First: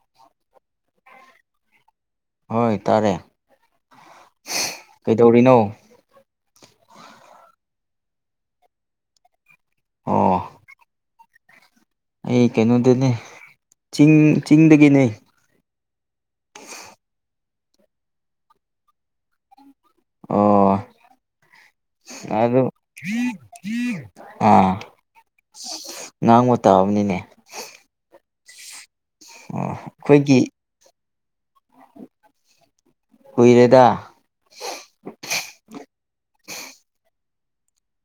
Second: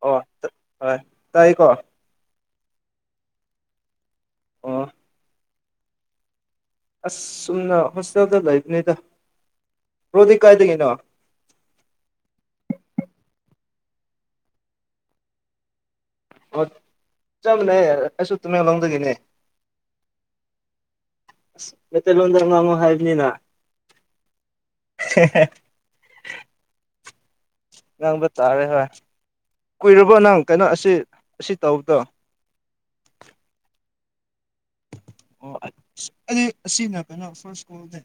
ꯑꯣ ꯍ ꯇꯥꯏꯀꯣ ꯍꯣꯏ ꯇꯥꯔꯦ ꯑꯣ ꯀꯩꯗꯧꯔꯤꯅꯣ ꯑꯁ ꯆꯨꯝꯅ ꯍꯣꯁꯇꯦꯜꯗ ꯂꯩꯕꯅꯤꯗ ꯔꯣꯗꯤ ꯑꯣ ꯀꯥꯏꯗꯒꯤꯅꯣ ꯑꯩ ꯀꯩꯅꯣꯗꯅꯦ ꯆꯤꯡ ꯆꯤꯡꯗꯒꯤꯅꯦ ꯑꯣ ꯆꯠꯂꯦ ꯑꯩꯁꯨ ꯇꯨꯃꯦꯡꯂꯣꯡꯗꯒꯤꯅꯦ ꯑꯣ [unintelligible] ꯑ ꯉꯥꯡꯉꯨ ꯍꯥꯏꯕꯅꯤꯅ ꯑꯥ ꯉꯥꯡꯕꯨ ꯇꯥꯑꯕꯅꯤꯅꯦ ꯈꯪꯕ ꯇꯥꯔꯦ ꯍꯣꯏ ꯑꯣ ꯀꯨꯏꯔꯕꯣ ꯑꯩꯈꯣꯏꯒꯤ ꯅꯪ ꯀꯩꯅꯣ ꯑꯁꯤ ꯑꯁꯤ ꯇꯧꯕꯗꯣ ꯍꯨꯏꯔꯦꯗ ꯑꯣ ꯑꯁꯤꯅ ꯀꯩꯅꯣ ꯐꯔ ꯁꯀꯣꯜꯗ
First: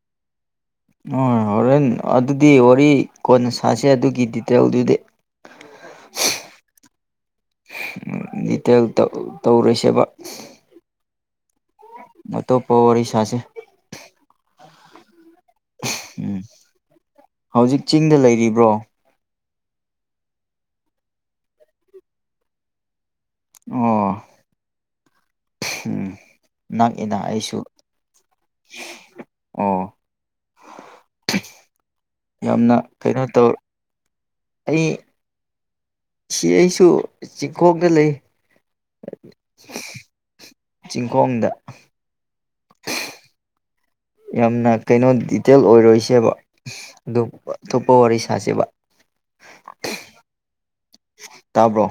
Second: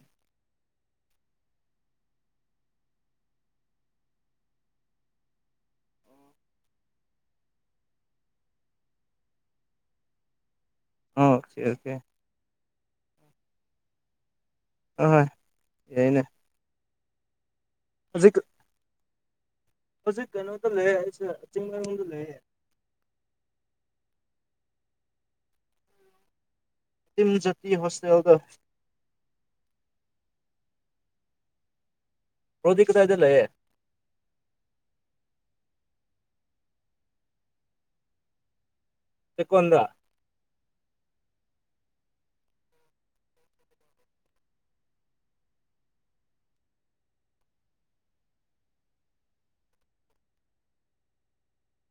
ꯍꯣꯔꯦꯟ ꯑꯗꯨꯗꯤ ꯋꯥꯔꯤ ꯀꯣꯟꯅ ꯁꯥꯁ ꯑꯗꯨꯒꯤ ꯗꯤꯇꯦꯜꯗꯨꯗꯤ ꯇꯦꯜ ꯇꯧꯔꯣꯏꯁꯦꯕ ꯑꯣ ꯁꯤ ꯑꯣꯀꯦ ꯃꯠꯇ ꯄꯣ ꯋꯥꯔꯤ ꯋꯥꯔꯤ ꯁꯥꯁ ꯑ ꯍꯣꯏ ꯍꯅꯦ ꯎꯝ ꯍꯧꯖꯤꯛ ꯆꯤꯡꯗ ꯂꯩꯔꯤꯕ꯭ꯔꯣ ꯍꯧꯖꯤꯛ ꯀꯩꯅꯣꯗ ꯂꯩꯔ ꯑꯩꯁꯦ ꯆꯤꯡꯗ ꯂꯩꯔꯦ ꯑꯣ ꯎꯝ ꯅꯛꯑꯅ ꯇꯤꯝ ꯑꯩꯁꯨ ꯖꯥꯇꯤ ꯍꯣꯁꯇꯦꯜꯗꯣ ꯑꯣ ꯌꯥꯝꯅ ꯕ꯭ꯔꯣꯗꯤ ꯀꯗꯥꯏꯗ ꯀꯩꯅꯣ ꯂꯩꯌꯦ ꯇꯧ ꯑꯩ ꯁꯤ ꯑꯩꯁꯨ ꯆꯤꯡꯈꯣꯛꯗ ꯂꯩ ꯆꯦꯛꯀꯣꯟꯗ ꯆꯤꯡꯈꯣꯡꯗ ꯌꯥꯝꯅ ꯀꯩꯅꯣ ꯗꯤꯇꯦꯜ ꯑꯣꯏꯔꯣꯏꯁꯦꯕ ꯑꯗꯨ ꯑꯇꯣꯞꯄ ꯋꯥꯔꯤ ꯁꯥꯁꯦꯕ ꯇꯥꯕ꯭ꯔꯣ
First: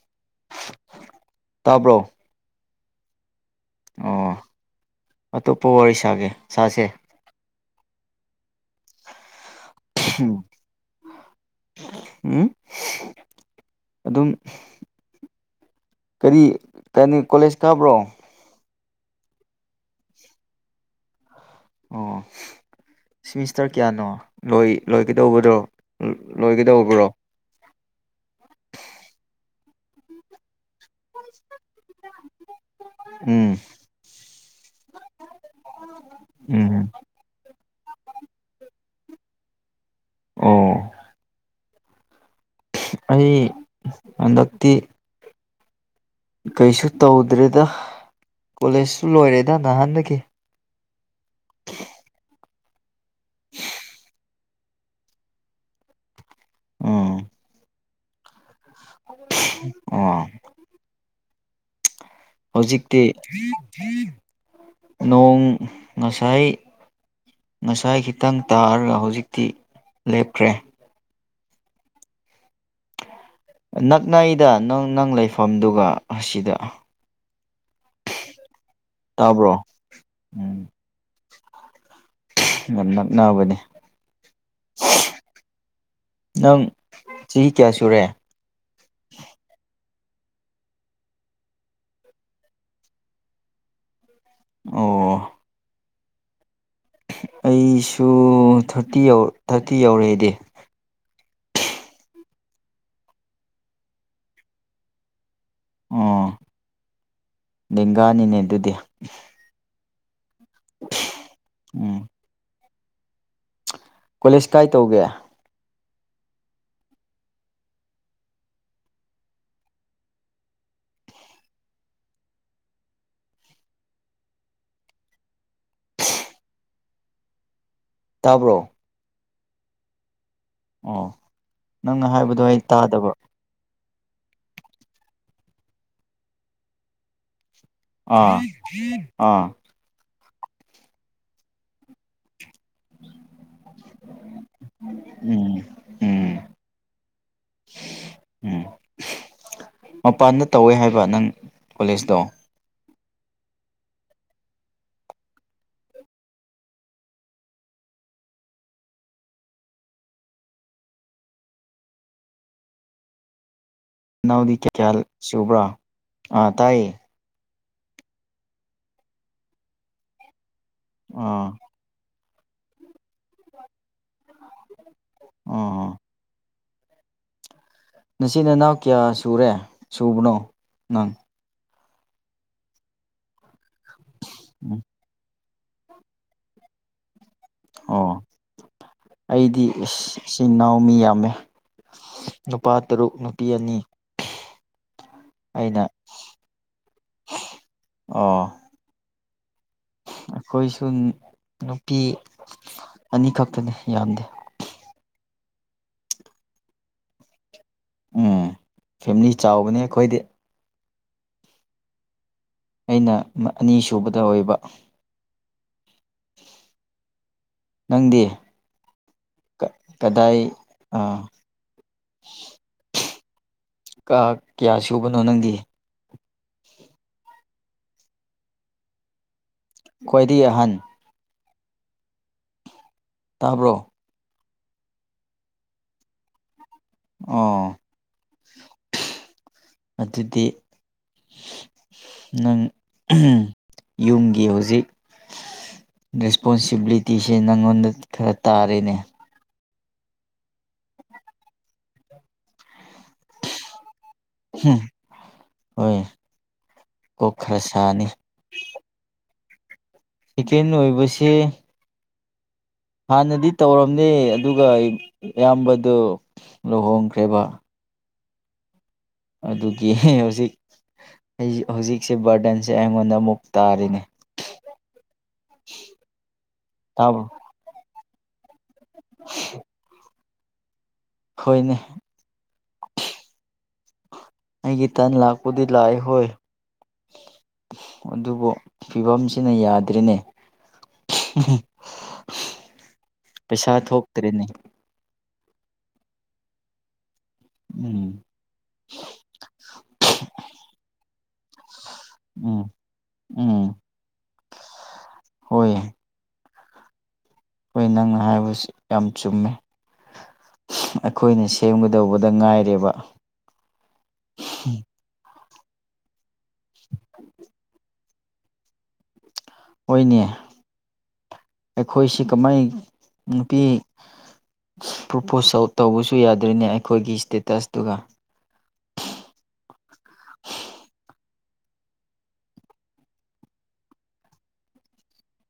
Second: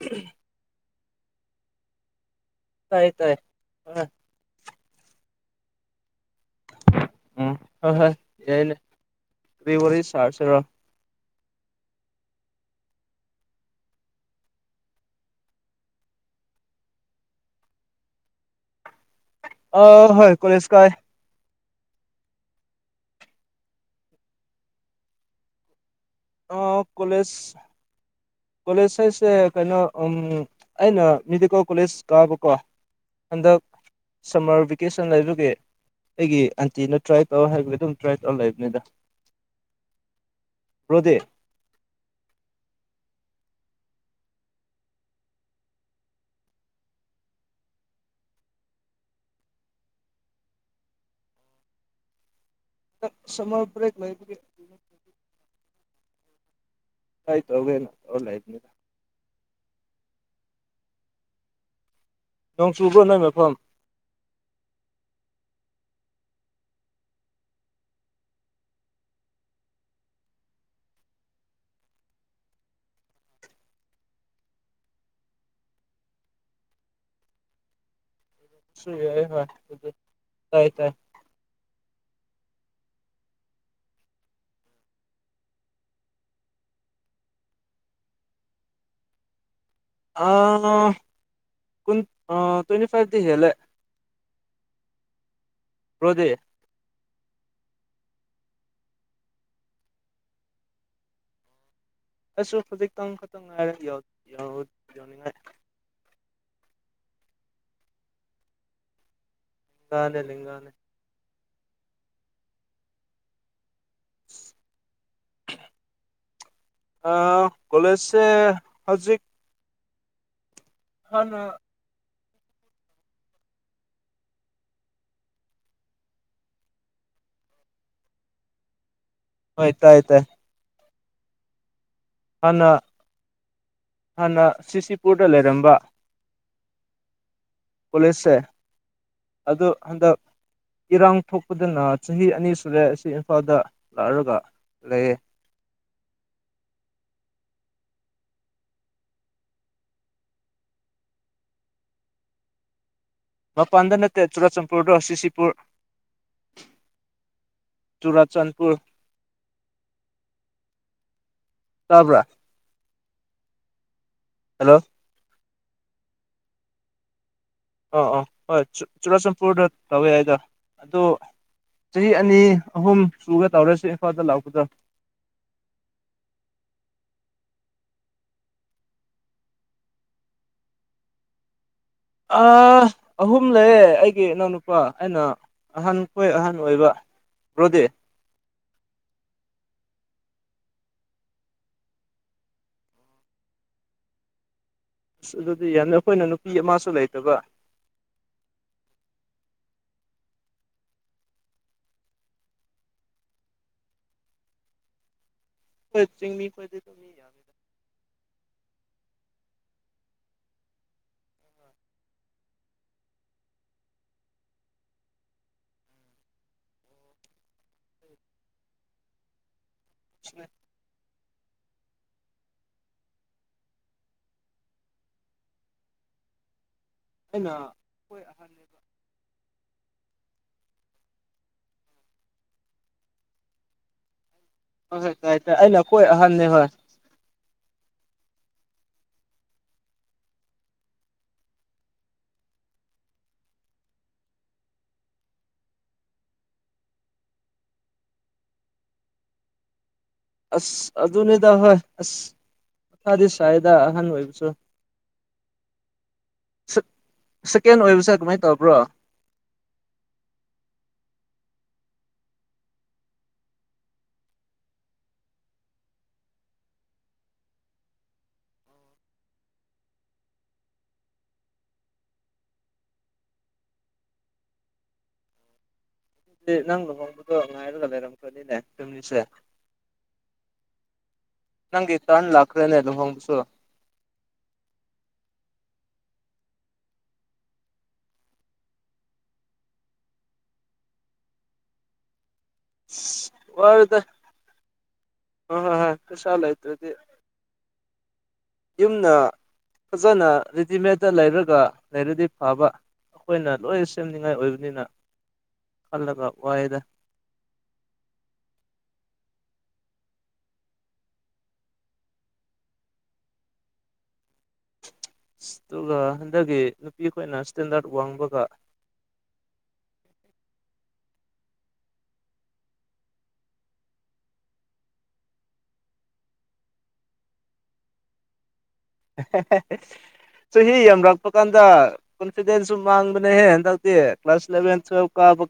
ꯎꯝ ꯇꯥꯕ꯭ꯔꯣ ꯇꯥꯏ ꯇꯥꯏ ꯍꯣꯏ ꯑꯣ ꯑꯇꯣꯞꯄ ꯋꯥꯔꯤ ꯁꯥꯒꯦ ꯁꯥꯁꯦ ꯎꯝ ꯍꯣꯏ ꯍꯣꯏ ꯌꯥꯏꯅꯦ ꯇ ꯋꯥꯔꯤ ꯆꯔꯁꯔꯣ ꯎꯝ ꯑꯗꯨꯝ ꯀꯔꯤ ꯀꯅꯤ ꯀꯣꯂꯦꯖ ꯀꯥꯕ꯭ꯔꯣ ꯑ ꯍꯣꯏ ꯀꯔꯦꯁ ꯀꯥꯏ ꯑꯣ ꯁꯤꯃꯤꯁꯇꯔ ꯀꯌꯥꯅꯣꯣꯏ ꯂꯣꯏꯒꯗꯧꯕꯗ꯭ꯔꯣ ꯑ ꯀꯣꯂꯦꯖ ꯀꯣꯂꯦꯖ ꯍꯥꯏꯁꯦ ꯀꯩꯅꯣ ꯑꯩꯅ ꯃꯦꯗꯤꯀꯦꯜ ꯀꯣꯂꯦꯖ ꯀꯥꯕꯀꯣ ꯎꯝ ꯍꯟꯗꯛ ꯁꯝꯃꯔ ꯚꯦꯀꯦꯁꯟ ꯂꯩꯖꯒꯦ ꯑꯩꯒꯤ ꯎꯝ ꯑꯟꯇꯤꯅ ꯇ꯭ꯔꯥꯏ ꯇꯧ ꯍꯥꯏꯒꯗꯤ ꯑꯗꯨꯝ ꯇ꯭ꯔꯥꯏ ꯇꯧꯔ ꯂꯩꯕꯅꯤꯗ ꯑꯣ ꯕ꯭ꯔꯣꯗꯤ ꯑꯩ ꯍꯟꯗꯛꯇ ꯀꯩꯁꯨ ꯇꯧꯗ꯭ꯔꯦꯗ ꯀꯣꯂꯦꯖꯁꯨ ꯂꯣꯏꯔꯦꯗ ꯅꯍꯥꯟꯗꯒꯤ [unintelligible] ꯁꯔ ꯭ꯔꯦ ꯂꯩꯕ ꯍꯥꯏꯥꯏ ꯑꯒꯦꯅ ꯑꯣꯂꯥꯏꯅꯤꯂ ꯑ ꯅꯣꯡ ꯆꯨꯕ꯭ꯔꯣ ꯍꯧꯖꯤꯛꯇꯤ ꯅꯣꯏ ꯃꯐꯝ ꯅꯣꯡ ꯉꯁꯥꯏ ꯉꯁꯥꯏ ꯈꯤꯇꯪ ꯇꯥꯔꯒ ꯍꯧꯖꯤꯛꯇꯤ ꯂꯦꯞꯈ꯭ꯔꯦ ꯅꯛꯅ ꯑꯩꯗ ꯅꯪ ꯅꯪ ꯂꯩꯐꯝꯗꯨꯒ ꯑꯁꯤꯗ ꯁꯏ ꯌꯥ ꯍꯣꯏ ꯇꯥꯕ꯭ꯔꯣ ꯇꯥꯏ ꯇꯥꯏ ꯉꯅꯎꯕꯅꯦ ꯅꯪ ꯆꯍꯤ ꯀꯌꯥ ꯁꯨꯔꯦ ꯑ ꯀꯟ ꯇ꯭ꯋꯦꯟꯇꯤ ꯐꯥꯏꯚꯗꯤꯦꯂꯦ ꯑꯣ ꯀ꯭ꯔꯣꯗꯦ ꯑꯩꯁꯨ ꯊꯥꯔꯇꯤ ꯊꯥꯔꯇꯤ ꯌꯧꯔꯛꯑꯦꯗꯤ ꯑꯁꯨ ꯈꯖꯤꯛꯇꯪ ꯈꯛꯇꯪ ꯉꯥꯏꯔꯅꯤꯡꯉꯥꯏ ꯑꯣ ꯂꯦꯡꯒꯥꯅꯤꯅꯦ ꯑꯗꯨꯗꯤ ꯀꯅꯦꯦ ꯂꯩꯒꯅꯦꯦ ꯎꯝ ꯀꯣꯂꯦꯖ ꯀꯥꯏ ꯇꯧꯒꯦ ꯑ ꯀꯂꯦꯖꯦ ꯍꯧꯖꯤꯛ ꯍꯅ ꯇꯥꯕ꯭ꯔꯣ ꯇꯥꯏ ꯇꯥꯏ ꯑ ꯍꯥꯟꯅ ꯍꯥꯟꯅ ꯁꯤꯁꯤꯄꯨꯔꯗ ꯂꯩꯔꯝꯕ ꯄꯨꯂꯤꯁꯁꯦ ꯑꯥ ꯑꯥ ꯑꯗꯨ ꯍꯟꯗꯛ ꯏꯔꯥꯡ ꯊꯣꯛꯄꯗꯅ ꯆꯍꯤ ꯑꯅꯤ ꯇꯂꯦ ꯑꯁꯤ ꯏꯝꯐꯥꯜꯗ ꯂꯥꯛꯔꯒ ꯂꯩꯌꯦ ꯎꯝ ꯎꯝ ꯎꯝ ꯃꯄꯥꯟꯗ ꯇꯧꯋꯦ ꯍꯥꯏꯕ ꯅꯪ ꯀꯣꯂꯦꯖꯇꯣ ꯃꯄꯥꯟꯗ ꯅꯠꯇꯦ ꯆꯨꯔꯆꯥꯟꯄꯨꯔꯗꯣ ꯁꯤꯁꯤꯄꯨꯔ ꯆꯨꯔꯆꯥꯟꯄꯨꯔ ꯇꯄ ꯅꯅꯥꯎꯗꯤ ꯀꯩ ꯀꯌꯥ ꯁꯨꯕ꯭ꯔꯥ ꯑ ꯇꯥꯏꯌꯦ ꯑꯥ ꯑꯥ ꯍꯣꯏ ꯆꯨꯔꯆꯥꯟꯄꯨꯔꯗ ꯂꯧꯧꯋꯦ ꯍꯥꯏꯗ ꯑꯗꯨ ꯑꯥ ꯆꯍꯤ ꯑꯅꯤ ꯑꯍꯨꯝ ꯁꯨꯒ ꯇꯧꯔꯁꯤ ꯏꯝꯐꯥꯜꯗ ꯂꯥꯛ ꯑ ꯅꯆꯤꯟ ꯅꯅꯥꯎ ꯀꯌꯥ ꯁꯨꯔꯦ ꯁꯨꯕꯅꯣ ꯅꯪ ꯑ ꯑꯍꯨꯝ ꯂꯩꯌꯦ ꯑꯩꯒꯤ ꯏꯅꯥꯎꯅꯨꯄꯥ ꯎꯝ ꯑꯩꯅ ꯑꯍꯟꯈꯣꯏ ꯑꯍꯟ ꯑꯣꯏꯕ ꯔ꯭ꯔꯣꯗꯦ ꯑꯣ ꯑꯩꯗꯤ ꯏꯆꯤꯟ ꯏꯅꯥꯎ ꯃꯤ ꯌꯥꯝꯃꯦ ꯅꯨꯄꯥ ꯇꯔꯨꯛ ꯅꯨꯄꯤ ꯑꯅꯤ ꯑꯁ ꯑꯗꯨꯗꯤ ꯑꯩꯅ ꯌꯥꯅꯤ ꯑꯩꯈꯣꯏꯅ ꯅꯨꯄꯤ ꯑꯃꯁꯨ ꯂꯩꯇꯕ ꯑꯣ ꯑꯩꯈꯣꯏꯁꯨ ꯅꯨꯄꯤ ꯑꯅꯤꯈꯛꯇꯅꯤ ꯌꯥꯝꯗꯦ ꯐꯁꯤꯡ ꯃꯤ ꯐꯖꯦꯗ ꯃꯤ ꯌꯥꯋꯦꯗ ꯎꯝ ꯐꯦꯃꯤꯂꯤ ꯆꯥꯎꯕꯅꯦ ꯑꯩꯈꯣꯏꯗꯤ ꯑꯩꯅ ꯑꯅꯤ ꯁꯨꯕꯗ ꯑꯣꯏꯕ ꯅꯪꯗꯤ ꯀꯗꯥꯏ ꯑ ꯀꯥ ꯀꯌꯥ ꯁꯨꯕꯅꯣ ꯅꯪꯗꯤ ꯑꯩꯅ ꯍꯣꯏ ꯑꯍꯅꯦꯕ ꯈ꯭ꯣꯏꯗꯤ ꯑꯍꯟ ꯇꯥꯕ꯭ꯔꯣ ꯍ ꯇꯥꯏ ꯇ ꯑꯩꯅ ꯀꯣꯏ ꯑꯍꯟꯅꯤ ꯍꯣꯏ ꯑꯣ ꯑꯗꯨꯗꯤ ꯅꯪ ꯌꯨꯝꯒꯤ ꯍꯧꯖꯤꯛ ꯔꯦꯁꯄꯣꯟꯁꯤꯕꯤꯂꯤꯇꯤꯁꯦ ꯅꯪꯉꯣꯟꯗ ꯈꯔ ꯇꯥꯔꯤꯦꯅꯦ ꯑꯁ ꯑꯗꯨꯅꯤꯗ ꯍꯣꯏ ꯑꯁ ꯃꯈꯥꯗꯤ ꯁ꯭ꯋꯥꯏꯗ ꯑꯍꯟ ꯑꯣꯏꯕ ꯍꯣꯏ ꯀꯣꯈ꯭ꯔ ꯁꯦꯀꯦꯟ ꯁꯥꯅꯤ ꯑꯣꯏꯕꯁꯦ ꯀꯃꯥꯏꯅ ꯇꯧꯕ꯭ꯔꯣ ꯆꯀꯦꯟ ꯑꯣꯏꯕꯕꯁꯤ ꯍꯥꯟꯅꯗꯤ ꯇꯧꯔꯝꯅꯦ ꯑꯗꯨꯒ ꯏꯌꯥꯝꯕꯗ ꯂꯨꯍꯣꯡꯈ꯭ꯔꯦꯕ ꯑꯗꯨꯒꯤ ꯍꯧꯖꯤꯛ ꯑꯩ ꯍꯧꯖꯤꯛꯁꯦ ꯕꯔꯗꯟꯁꯦ ꯑꯩꯉꯣꯟꯗ ꯑꯃꯨꯛ ꯇꯥꯔꯤꯅꯦ [unintelligible] ꯗꯤ ꯅꯪ ꯇꯥꯕ꯭ꯔꯣ ꯂꯨꯍꯣꯡꯕꯗꯣ ꯉꯥꯏꯔꯒ ꯂꯩꯔꯝꯈꯅꯤꯅꯦ ꯆꯨꯝꯃꯤꯁꯦ ꯍꯣꯏꯅꯦ ꯅꯪꯒꯤ ꯇꯥꯥꯟ ꯂꯈ꯭ꯔꯦꯅꯦ ꯑꯗꯨ ꯍꯣꯡꯁꯨꯣꯔ ꯑꯩꯒꯤ ꯒꯤ ꯇꯅ ꯂꯥꯛ ꯀꯨꯗꯤ ꯂꯑ ꯍꯣꯏ ꯑꯗꯨꯕꯨ ꯐꯤꯚꯝꯁꯤꯅ ꯌꯥꯗ꯭ꯔꯤꯅꯦ ꯄꯩꯁꯥ ꯊꯣꯛꯇ꯭ꯔꯦꯅꯦ ꯍ ꯍ ꯍꯁꯜꯥꯏ ꯑꯗꯨꯗꯤ ꯎꯝ ꯌꯨꯝꯅ ꯐꯖꯅ ꯔꯦꯗꯤꯃꯦꯠꯇ ꯂꯩꯔꯒ ꯂꯩꯔꯗꯤ ꯎꯝ ꯐꯕ ꯑꯩꯈꯣꯏꯅ ꯎꯝ ꯂꯣꯏ ꯁꯦꯝꯅꯤꯡꯉꯥꯏ ꯑꯣꯏꯕꯅꯤꯅ ꯍꯣꯏ ꯌꯥ ꯈꯜꯂꯒ ꯋꯥꯏꯗ ꯑꯩꯈꯣꯏ ꯅꯪꯅ ꯍꯥꯏꯕꯁꯤ ꯌꯥꯝ ꯆꯨꯝꯃꯦ ꯑꯩꯈꯣꯏꯅ ꯁꯦꯝꯒꯗꯧꯕꯗ ꯉꯥꯏꯔꯦꯕ ꯑꯗꯨꯒ ꯍꯟꯗꯛꯀꯤ ꯅꯨꯄꯤ ꯑꯩꯈꯣꯏꯅ ꯏꯁꯇꯦꯟꯗꯔꯠ ꯋꯥꯡꯕꯒ ꯑꯣꯏꯅꯤ ꯑꯩꯈꯣꯏꯁꯤ ꯀꯃꯥꯏ ꯅꯨꯄꯤ ꯄ꯭ꯔꯣꯄꯣꯁꯥꯎꯠ ꯇꯧꯕꯁꯨ ꯌꯥꯗ꯭ꯔꯤꯅꯦ ꯑꯩꯈꯣꯏꯒꯤ ꯏꯁꯇꯦꯇꯁꯇꯨꯒ [unintelligible] ꯁꯣ ꯍ ꯌꯥꯝ ꯂꯥꯛꯛꯄ ꯀꯥꯟꯗ ꯀꯣꯟꯐꯤꯗꯦꯟꯁꯁꯨ ꯃꯥꯡꯕꯅꯦꯍꯦ ꯍꯟꯗꯛꯇꯤ ꯀ꯭ꯂꯥꯁ ꯏꯂꯦꯚꯦꯟ ꯇꯨꯋꯜꯐꯀ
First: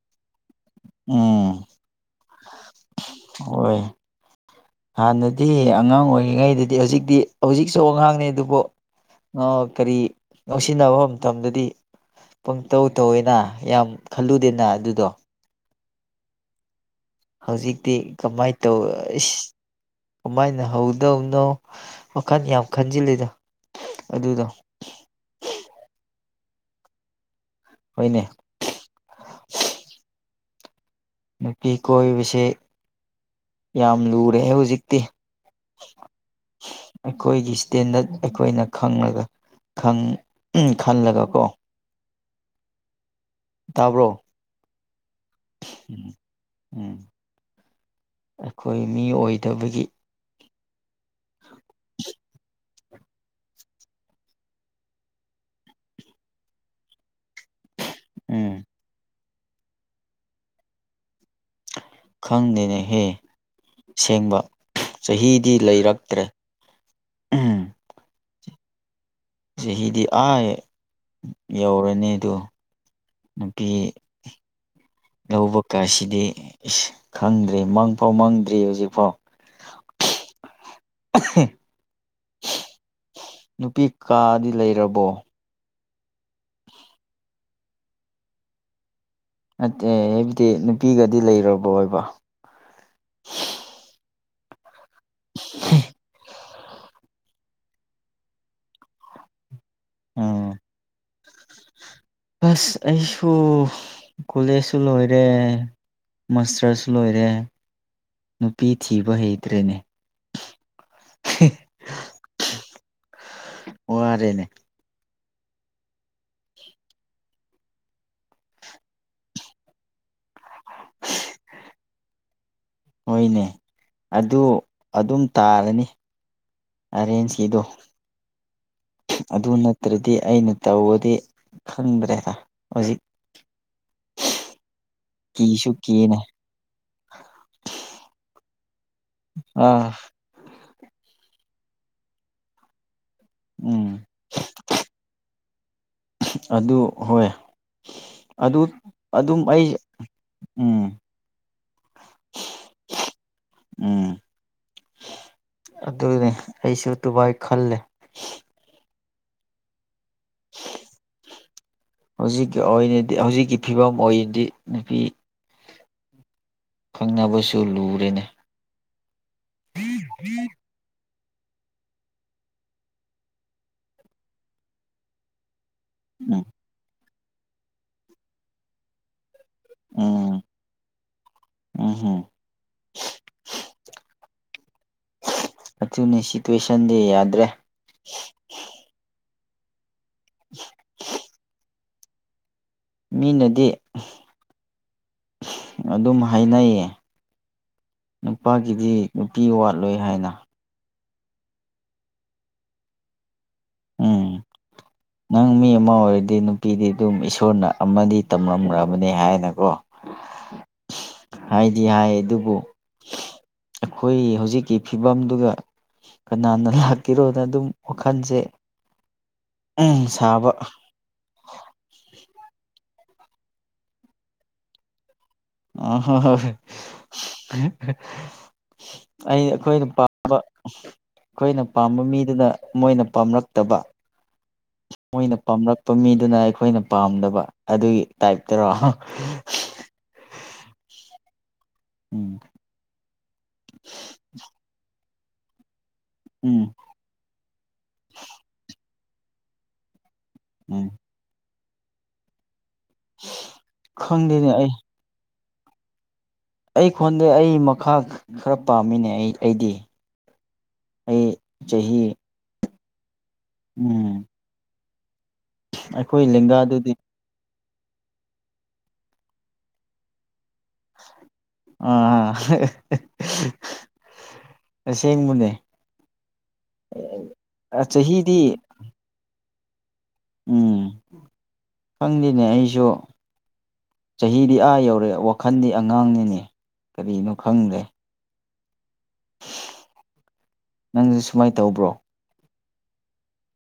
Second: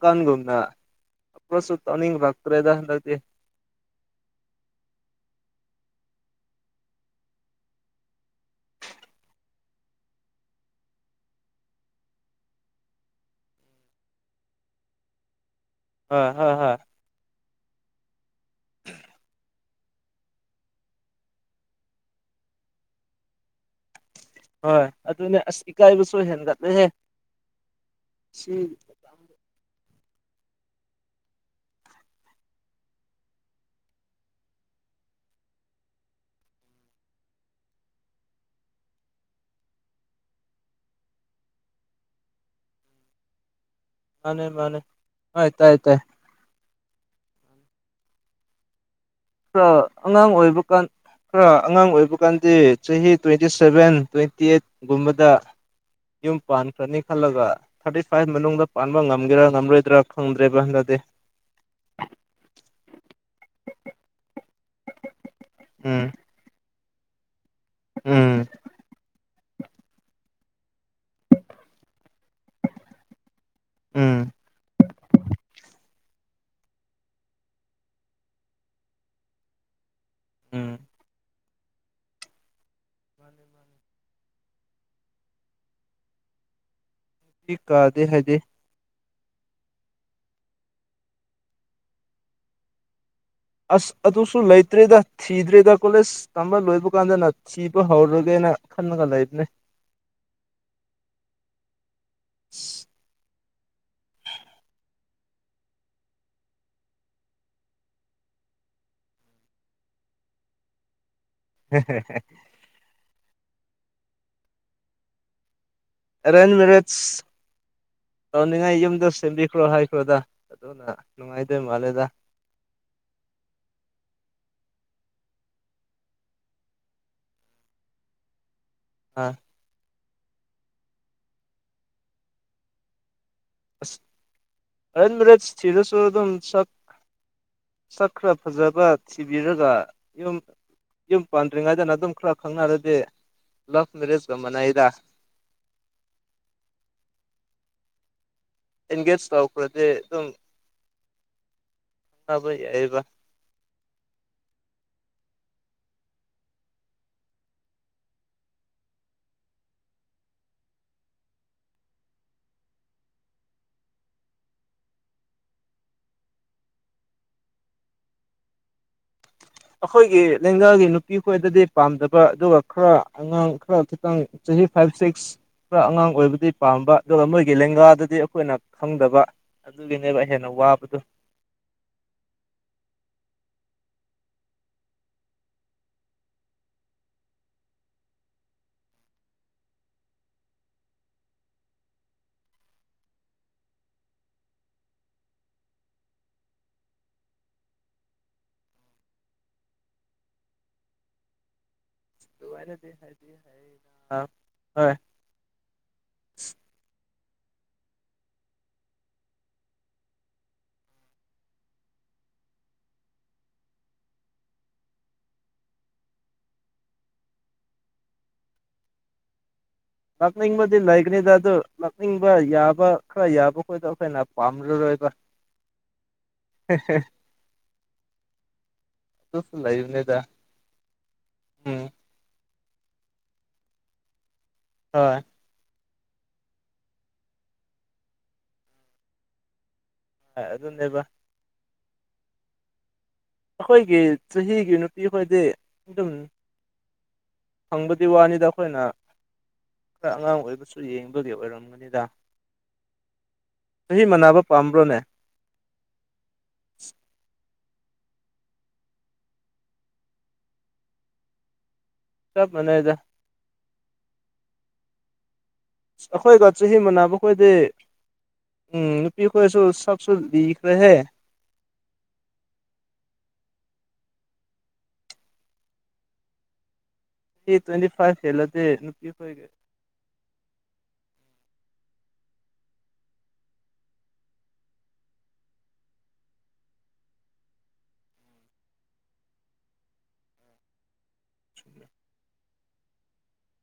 ꯎꯝ ꯀꯥꯟꯒꯨꯝꯅꯣꯁꯨꯧꯅꯤ ꯐ ꯇ꯭ꯔꯦꯗ ꯂꯗꯤ ꯍꯣꯏ ꯍꯥꯟꯅꯗꯤ ꯑꯉꯥꯡ ꯑꯣꯏꯔꯤꯉꯩꯗꯗꯤ ꯍꯧꯖꯤꯛꯇꯤ ꯍꯧꯖꯤꯛꯁꯨ ꯑꯉꯥꯡꯅꯦ ꯑꯗꯨꯕꯨ ꯑ ꯀꯔꯤ ꯂꯧꯁꯤꯟꯅꯕ ꯃꯇꯝꯗꯗꯤ ꯄꯪꯇꯧ ꯇꯧꯋꯦꯅ ꯌꯥꯝ ꯈꯜꯂꯨꯗꯦꯅ ꯑꯗꯨꯗꯣ ꯍ ꯍꯣꯏ ꯍꯣꯏ ꯍꯧꯖꯤꯛꯇꯤ ꯀꯃꯥꯏꯅ ꯇꯧ ꯀꯃꯥꯏꯅ ꯍꯧꯗꯧꯅꯣ ꯋꯥꯈꯜ ꯌꯥꯝ ꯈꯟꯖꯤꯜꯂꯤꯗ ꯑꯗꯨꯗꯣ ꯍꯣꯏ ꯑꯗꯨꯅꯦ ꯑꯁ ꯏꯀꯥꯏꯕꯁꯨ ꯍꯦꯟꯒꯠꯂꯨꯍꯦ ꯍꯣꯏꯅꯦ ꯁꯤ ꯅꯨꯄꯤ ꯀꯣꯏꯕꯁꯦ ꯌꯥꯝ ꯂꯨꯔꯦ ꯍꯧꯖꯤꯛꯇꯤ ꯑꯩꯈꯣꯏꯒꯤ ꯏꯁꯇꯦꯟꯗꯔꯠ ꯑꯩꯈꯣꯏꯅ ꯈꯪꯉꯒ ꯎ ꯈꯜꯂꯒ ꯀꯣ ꯃꯥꯅꯦ ꯃꯥꯅꯦ ꯍꯥꯏ ꯇꯥꯏ ꯇꯥꯏ ꯎꯝ ꯎꯝ ꯑꯩꯈꯣꯏ ꯃꯤ ꯈꯔ ꯑꯣꯏꯗꯕꯒꯤ ꯑꯉꯥꯡ ꯑꯣꯏꯕ ꯀꯥꯟ ꯈꯔ ꯑꯉꯥꯡ ꯑꯣꯏꯕ ꯀꯥꯟꯗꯤ ꯆꯍꯤ ꯇ꯭ꯋꯦꯟꯇꯤ ꯁꯚꯦꯟ ꯇ꯭ꯋꯦꯟꯇꯤ ꯑꯩꯠꯒꯨꯝꯕꯗ ꯌꯨꯝ ꯄꯥꯟꯈ꯭ꯔꯅꯤ ꯈꯜꯂꯒ ꯊꯥꯔꯇꯤ ꯐꯥꯏꯚ ꯎꯝ ꯃꯅꯨꯡꯗ ꯄꯥꯟꯕ ꯉꯝꯒꯦꯔꯥ ꯉꯝꯂꯣꯏꯗ꯭ꯔꯥ ꯈꯪꯗ꯭ꯔꯦꯕ ꯍꯟꯗꯗꯤ ꯈꯪꯗꯦꯅꯦꯍꯦ ꯁꯦꯡꯕ ꯆꯍꯤꯗꯤ ꯎꯝ ꯂꯩꯔꯛꯇ꯭ꯔꯦ ꯎꯝ ꯎꯝ ꯆꯍꯤꯗꯤ ꯑꯥꯏ ꯌꯧꯔꯅꯤꯗꯣ ꯅꯨꯄꯤ ꯎꯝ ꯂꯧꯕ ꯀꯥꯁꯤꯗꯤ ꯈꯪꯗ꯭ꯔꯤ ꯃꯪꯐꯥꯎ ꯃꯪꯗ꯭ꯔꯤ ꯍꯧꯖꯤꯛꯐꯥꯎ [unintelligible] ꯎꯝ ꯅꯨꯄꯤ ꯀꯥꯗꯤ ꯂꯩꯔꯕꯣ [unintelligible] ꯄ ꯀꯥꯗꯦ ꯍꯥꯏꯗꯤꯦ ꯅꯠꯇꯦ ꯍꯥꯏꯕꯗꯤ ꯅꯨꯄꯤꯒꯗꯤ ꯂꯩꯔꯕ ꯑꯣꯏꯕ ꯑꯁ ꯑꯗꯨꯁꯨ ꯂꯩꯇ꯭ꯔꯦꯗ ꯊꯤꯗ꯭ꯔꯦꯗ ꯀꯣꯂꯦꯁ ꯇꯝꯕ ꯂꯣꯏꯕ ꯀꯥꯟꯗꯅ ꯊꯤꯕ ꯍꯧꯔꯒꯦꯅ ꯈꯟꯂꯒ ꯂꯩꯕꯅꯦ ꯑꯝ ꯁ ꯑꯁꯨꯣ ꯀꯣꯂꯦꯖꯁꯨ ꯂꯣꯏꯔꯦ ꯃꯥꯁꯇꯔꯁꯨ ꯂꯣꯏꯔꯦ ꯅꯨꯄꯤ ꯊꯤꯕ ꯍꯩꯇ꯭ꯔꯦꯅꯦ [unintelligible] ꯋꯥ ꯑꯔꯦꯅꯦ ꯑꯦꯔꯦꯟꯖ ꯃꯤꯔꯤꯠꯁ ꯇꯧꯅꯤꯡꯉꯥꯏ ꯌꯨꯝꯗ ꯁꯦꯝꯕꯤꯈ꯭ꯔꯣ ꯍꯥꯏꯈ꯭ꯔꯣꯗ ꯑꯗꯨꯅ ꯅꯨꯡꯉꯥꯏꯗꯣꯏ ꯃꯥꯜꯂꯦꯗ ꯍꯣꯏꯅꯦ ꯑꯗꯨ ꯑꯗꯨꯝ ꯇꯥꯔꯅꯤ ꯑꯔꯦꯟꯖ ꯀꯗꯣ ꯑꯥ ꯑꯗꯨ ꯅꯠꯇ꯭ꯔꯗꯤ ꯑꯩꯅ ꯇꯧꯔꯗꯤ ꯈꯪꯗ꯭ꯔꯦꯗ ꯍꯧꯖꯤꯛ ꯁꯟ ꯀꯤꯁꯨ ꯁꯤꯔ ꯀꯤꯅꯦ ꯁꯣꯗꯝ ꯁ ꯁꯈ꯭ꯔꯠ ꯐꯖꯕ ꯊꯤꯕꯤꯔꯒ ꯑꯥ ꯌꯨꯝ ꯌꯨꯝ ꯄꯥꯟꯗ꯭ꯔꯤꯉꯩꯗꯅ ꯑꯗꯨꯝ ꯈꯔ ꯈꯪꯅꯔꯗꯤ ꯎꯝ ꯂꯚ ꯃꯦꯔꯦꯖꯒ ꯃꯅꯥꯏꯗ ꯑꯗꯨ ꯍꯣꯏ ꯑꯗꯨ ꯑꯦꯡꯒꯦꯖ ꯑꯗꯨꯝ ꯑꯩ ꯇꯧꯈ꯭ꯔꯗꯤ ꯎꯝ ꯑꯕꯩ ꯑꯕ ꯎꯝ ꯑꯗꯨꯅꯦ ꯑꯩꯁꯨ ꯗꯨꯕꯥꯥꯏ ꯈꯜꯂꯦ ꯎ ꯍꯧꯖꯤꯛꯀꯤ ꯑꯣꯏꯅꯗꯤ ꯍꯧꯖꯤꯛꯀꯤ ꯐꯤꯕꯝ ꯑꯣꯏꯅꯗꯤ ꯅꯨꯄꯤ ꯈꯪꯅꯕꯁꯨ ꯂꯔꯤꯦꯅꯤ ꯑꯩꯈꯣꯏꯒꯤ ꯂꯒꯥꯒꯤ ꯅꯨ ꯄꯤ ꯈꯣꯏꯗꯗꯤ ꯄꯥꯝꯗꯕ ꯑꯗꯨꯒ ꯈꯔ ꯑꯉꯥꯡ ꯈꯔ ꯈꯤꯇꯪ ꯆꯍꯤ ꯐꯥꯏꯚ ꯁꯤꯛꯁ ꯈ ꯑꯉꯥꯡ ꯎꯝ ꯑꯣꯏꯕꯗꯤ ꯄꯥꯝꯕ ꯑꯗꯨꯒ ꯃꯣꯏꯒꯤ ꯂꯦꯡꯒꯥꯗꯗꯤ ꯑꯩꯈꯣꯏꯅ ꯈꯪꯗꯕ ꯑꯗꯨꯒꯤꯅꯦꯕ ꯎꯝ ꯍꯦꯟꯅ ꯋꯥꯕꯗꯣ ꯎꯝꯍꯨꯝ [inaudible] ꯑꯗꯨꯅꯤ ꯁꯤꯇꯨꯋꯦꯁꯟꯗꯤ ꯌꯥꯗ꯭ꯔꯦ [unintelligible] ꯃꯤꯅꯗꯤ ꯑꯗꯨꯝ ꯍꯥꯏꯅꯩꯌꯦ ꯅꯨꯄꯥꯒꯤꯗꯤ ꯅꯨꯄꯤ ꯋꯥꯠꯂꯣꯏ ꯍꯥꯏꯅ ꯑꯗꯨꯋꯥꯔꯦꯗꯤ ꯍꯥꯏꯗꯤ ꯍꯥꯏ ꯎꯝ ꯍꯣꯏ ꯅꯪ ꯃꯤ ꯑꯃ ꯑꯣꯏꯔꯗꯤ ꯅꯨꯄꯤꯗꯤ ꯑꯗꯨꯝ ꯨꯅ ꯑꯃꯗꯤ ꯇꯝꯂꯝꯈ꯭ꯔꯕꯅꯤ ꯍꯥꯏꯅꯀꯣ ꯍꯥꯏꯗꯤ ꯍꯥꯏ ꯑꯗꯨꯕꯨ ꯑꯩꯈꯣꯏ ꯍꯧꯖꯤꯛꯀꯤ ꯐꯤꯕꯝꯗꯨꯒ ꯀꯅꯥꯅ ꯂꯥꯛꯀꯤꯔꯣꯅ ꯑꯗꯨꯝ ꯋꯥꯈꯜꯁꯦ ꯂꯛꯅ ꯁꯥꯕ ꯃꯗꯤ ꯂꯥꯏꯛꯅꯦ ꯇꯗ ꯂꯛꯅꯤꯡ ꯈꯔ ꯌꯥꯕ ꯈꯔ ꯌꯥꯕ ꯈꯣꯏꯗꯣ ꯑꯩꯈꯣꯏꯅ ꯄꯥꯝꯂꯔꯣꯏꯕ ꯑ ꯍ ꯍ ꯑꯩꯅ ꯑꯗꯨꯁꯨ ꯑꯩꯈꯣꯏꯅ ꯂꯩꯕꯅꯤꯗ ꯄꯥꯝꯕ ꯑꯩꯈꯣꯏꯅ ꯎꯝ ꯄꯥꯝꯕ ꯃꯤꯗꯨꯅ ꯃꯣꯏꯅ ꯄꯥꯝꯂꯛꯇꯕ ꯍꯣꯏ ꯃꯣꯏꯅ ꯄꯥꯝꯔꯛ ꯆꯄ ꯃꯤꯗꯨꯅ ꯑꯩꯈꯣꯏꯅ ꯄꯥꯝꯗꯕ ꯑꯗꯨꯒꯤ ꯇꯥꯏꯞꯇꯔꯣ ꯑꯗꯨ ꯅꯦꯕ ꯎꯝ ꯑꯩꯈꯣꯏꯒꯤ ꯆꯍꯤꯒꯤ ꯅꯨꯄꯤꯈꯣꯏꯗꯤ ꯑꯗꯨꯝ ꯎꯝ ꯐꯪꯕꯗꯤ ꯋꯥꯅꯤꯗ ꯑꯩꯈꯣꯏꯅ ꯈꯔ ꯑꯉꯥꯡ ꯑꯣꯏꯕꯁꯨ ꯎꯝ ꯌꯦꯡꯕꯒꯤ ꯑꯣꯏꯔꯝꯒꯅꯤꯗ ꯆꯍꯤ ꯃꯅꯥꯕ ꯈꯪꯗꯦꯅꯦ ꯑꯩ ꯄꯥꯝꯕ꯭ꯔꯣꯅꯦ ꯑꯩ ꯈꯣꯟꯗꯦ ꯑꯩ ꯈꯥ ꯈꯔ ꯄꯥꯝꯃꯤꯅꯦ ꯑꯩ ꯑꯩꯗꯤ ꯑꯩ ꯆꯍꯤ ꯁꯣꯞ ꯃꯅꯦꯗ ꯎꯝ ꯑꯩꯈꯣꯏ ꯑꯩꯈꯣꯏꯒ ꯆꯍꯤ ꯂꯦꯡꯒꯥꯗꯨꯗꯤ ꯃꯥꯟꯅꯕ ꯈꯣꯏꯗꯤ ꯎꯝ ꯅꯨꯄꯤꯈꯣꯏꯁꯨ ꯁꯛꯁꯨ ꯂꯤ ꯑꯥ ꯑꯁꯤꯁ ꯃꯅꯦꯦ ꯁꯤ ꯇ꯭ꯋꯦꯟꯇꯤ ꯐꯥꯏꯚ ꯍꯦꯦꯜꯂꯗꯤꯦ ꯅꯨꯄꯤꯈꯣꯏꯒꯦ ꯎꯝ ꯈꯪꯗꯦꯅꯦ ꯑꯩꯁꯨ ꯆꯍꯤꯗꯤ ꯑꯥ ꯌꯧꯔꯦ ꯋꯥꯈꯜꯗꯤ ꯑꯉꯥꯡꯅꯤꯅꯦ ꯀꯔꯤꯅꯣ ꯈꯪꯗꯦ ꯅꯪꯁꯦ ꯁꯨꯃꯥꯏ ꯇꯧꯕ꯭ꯔꯣ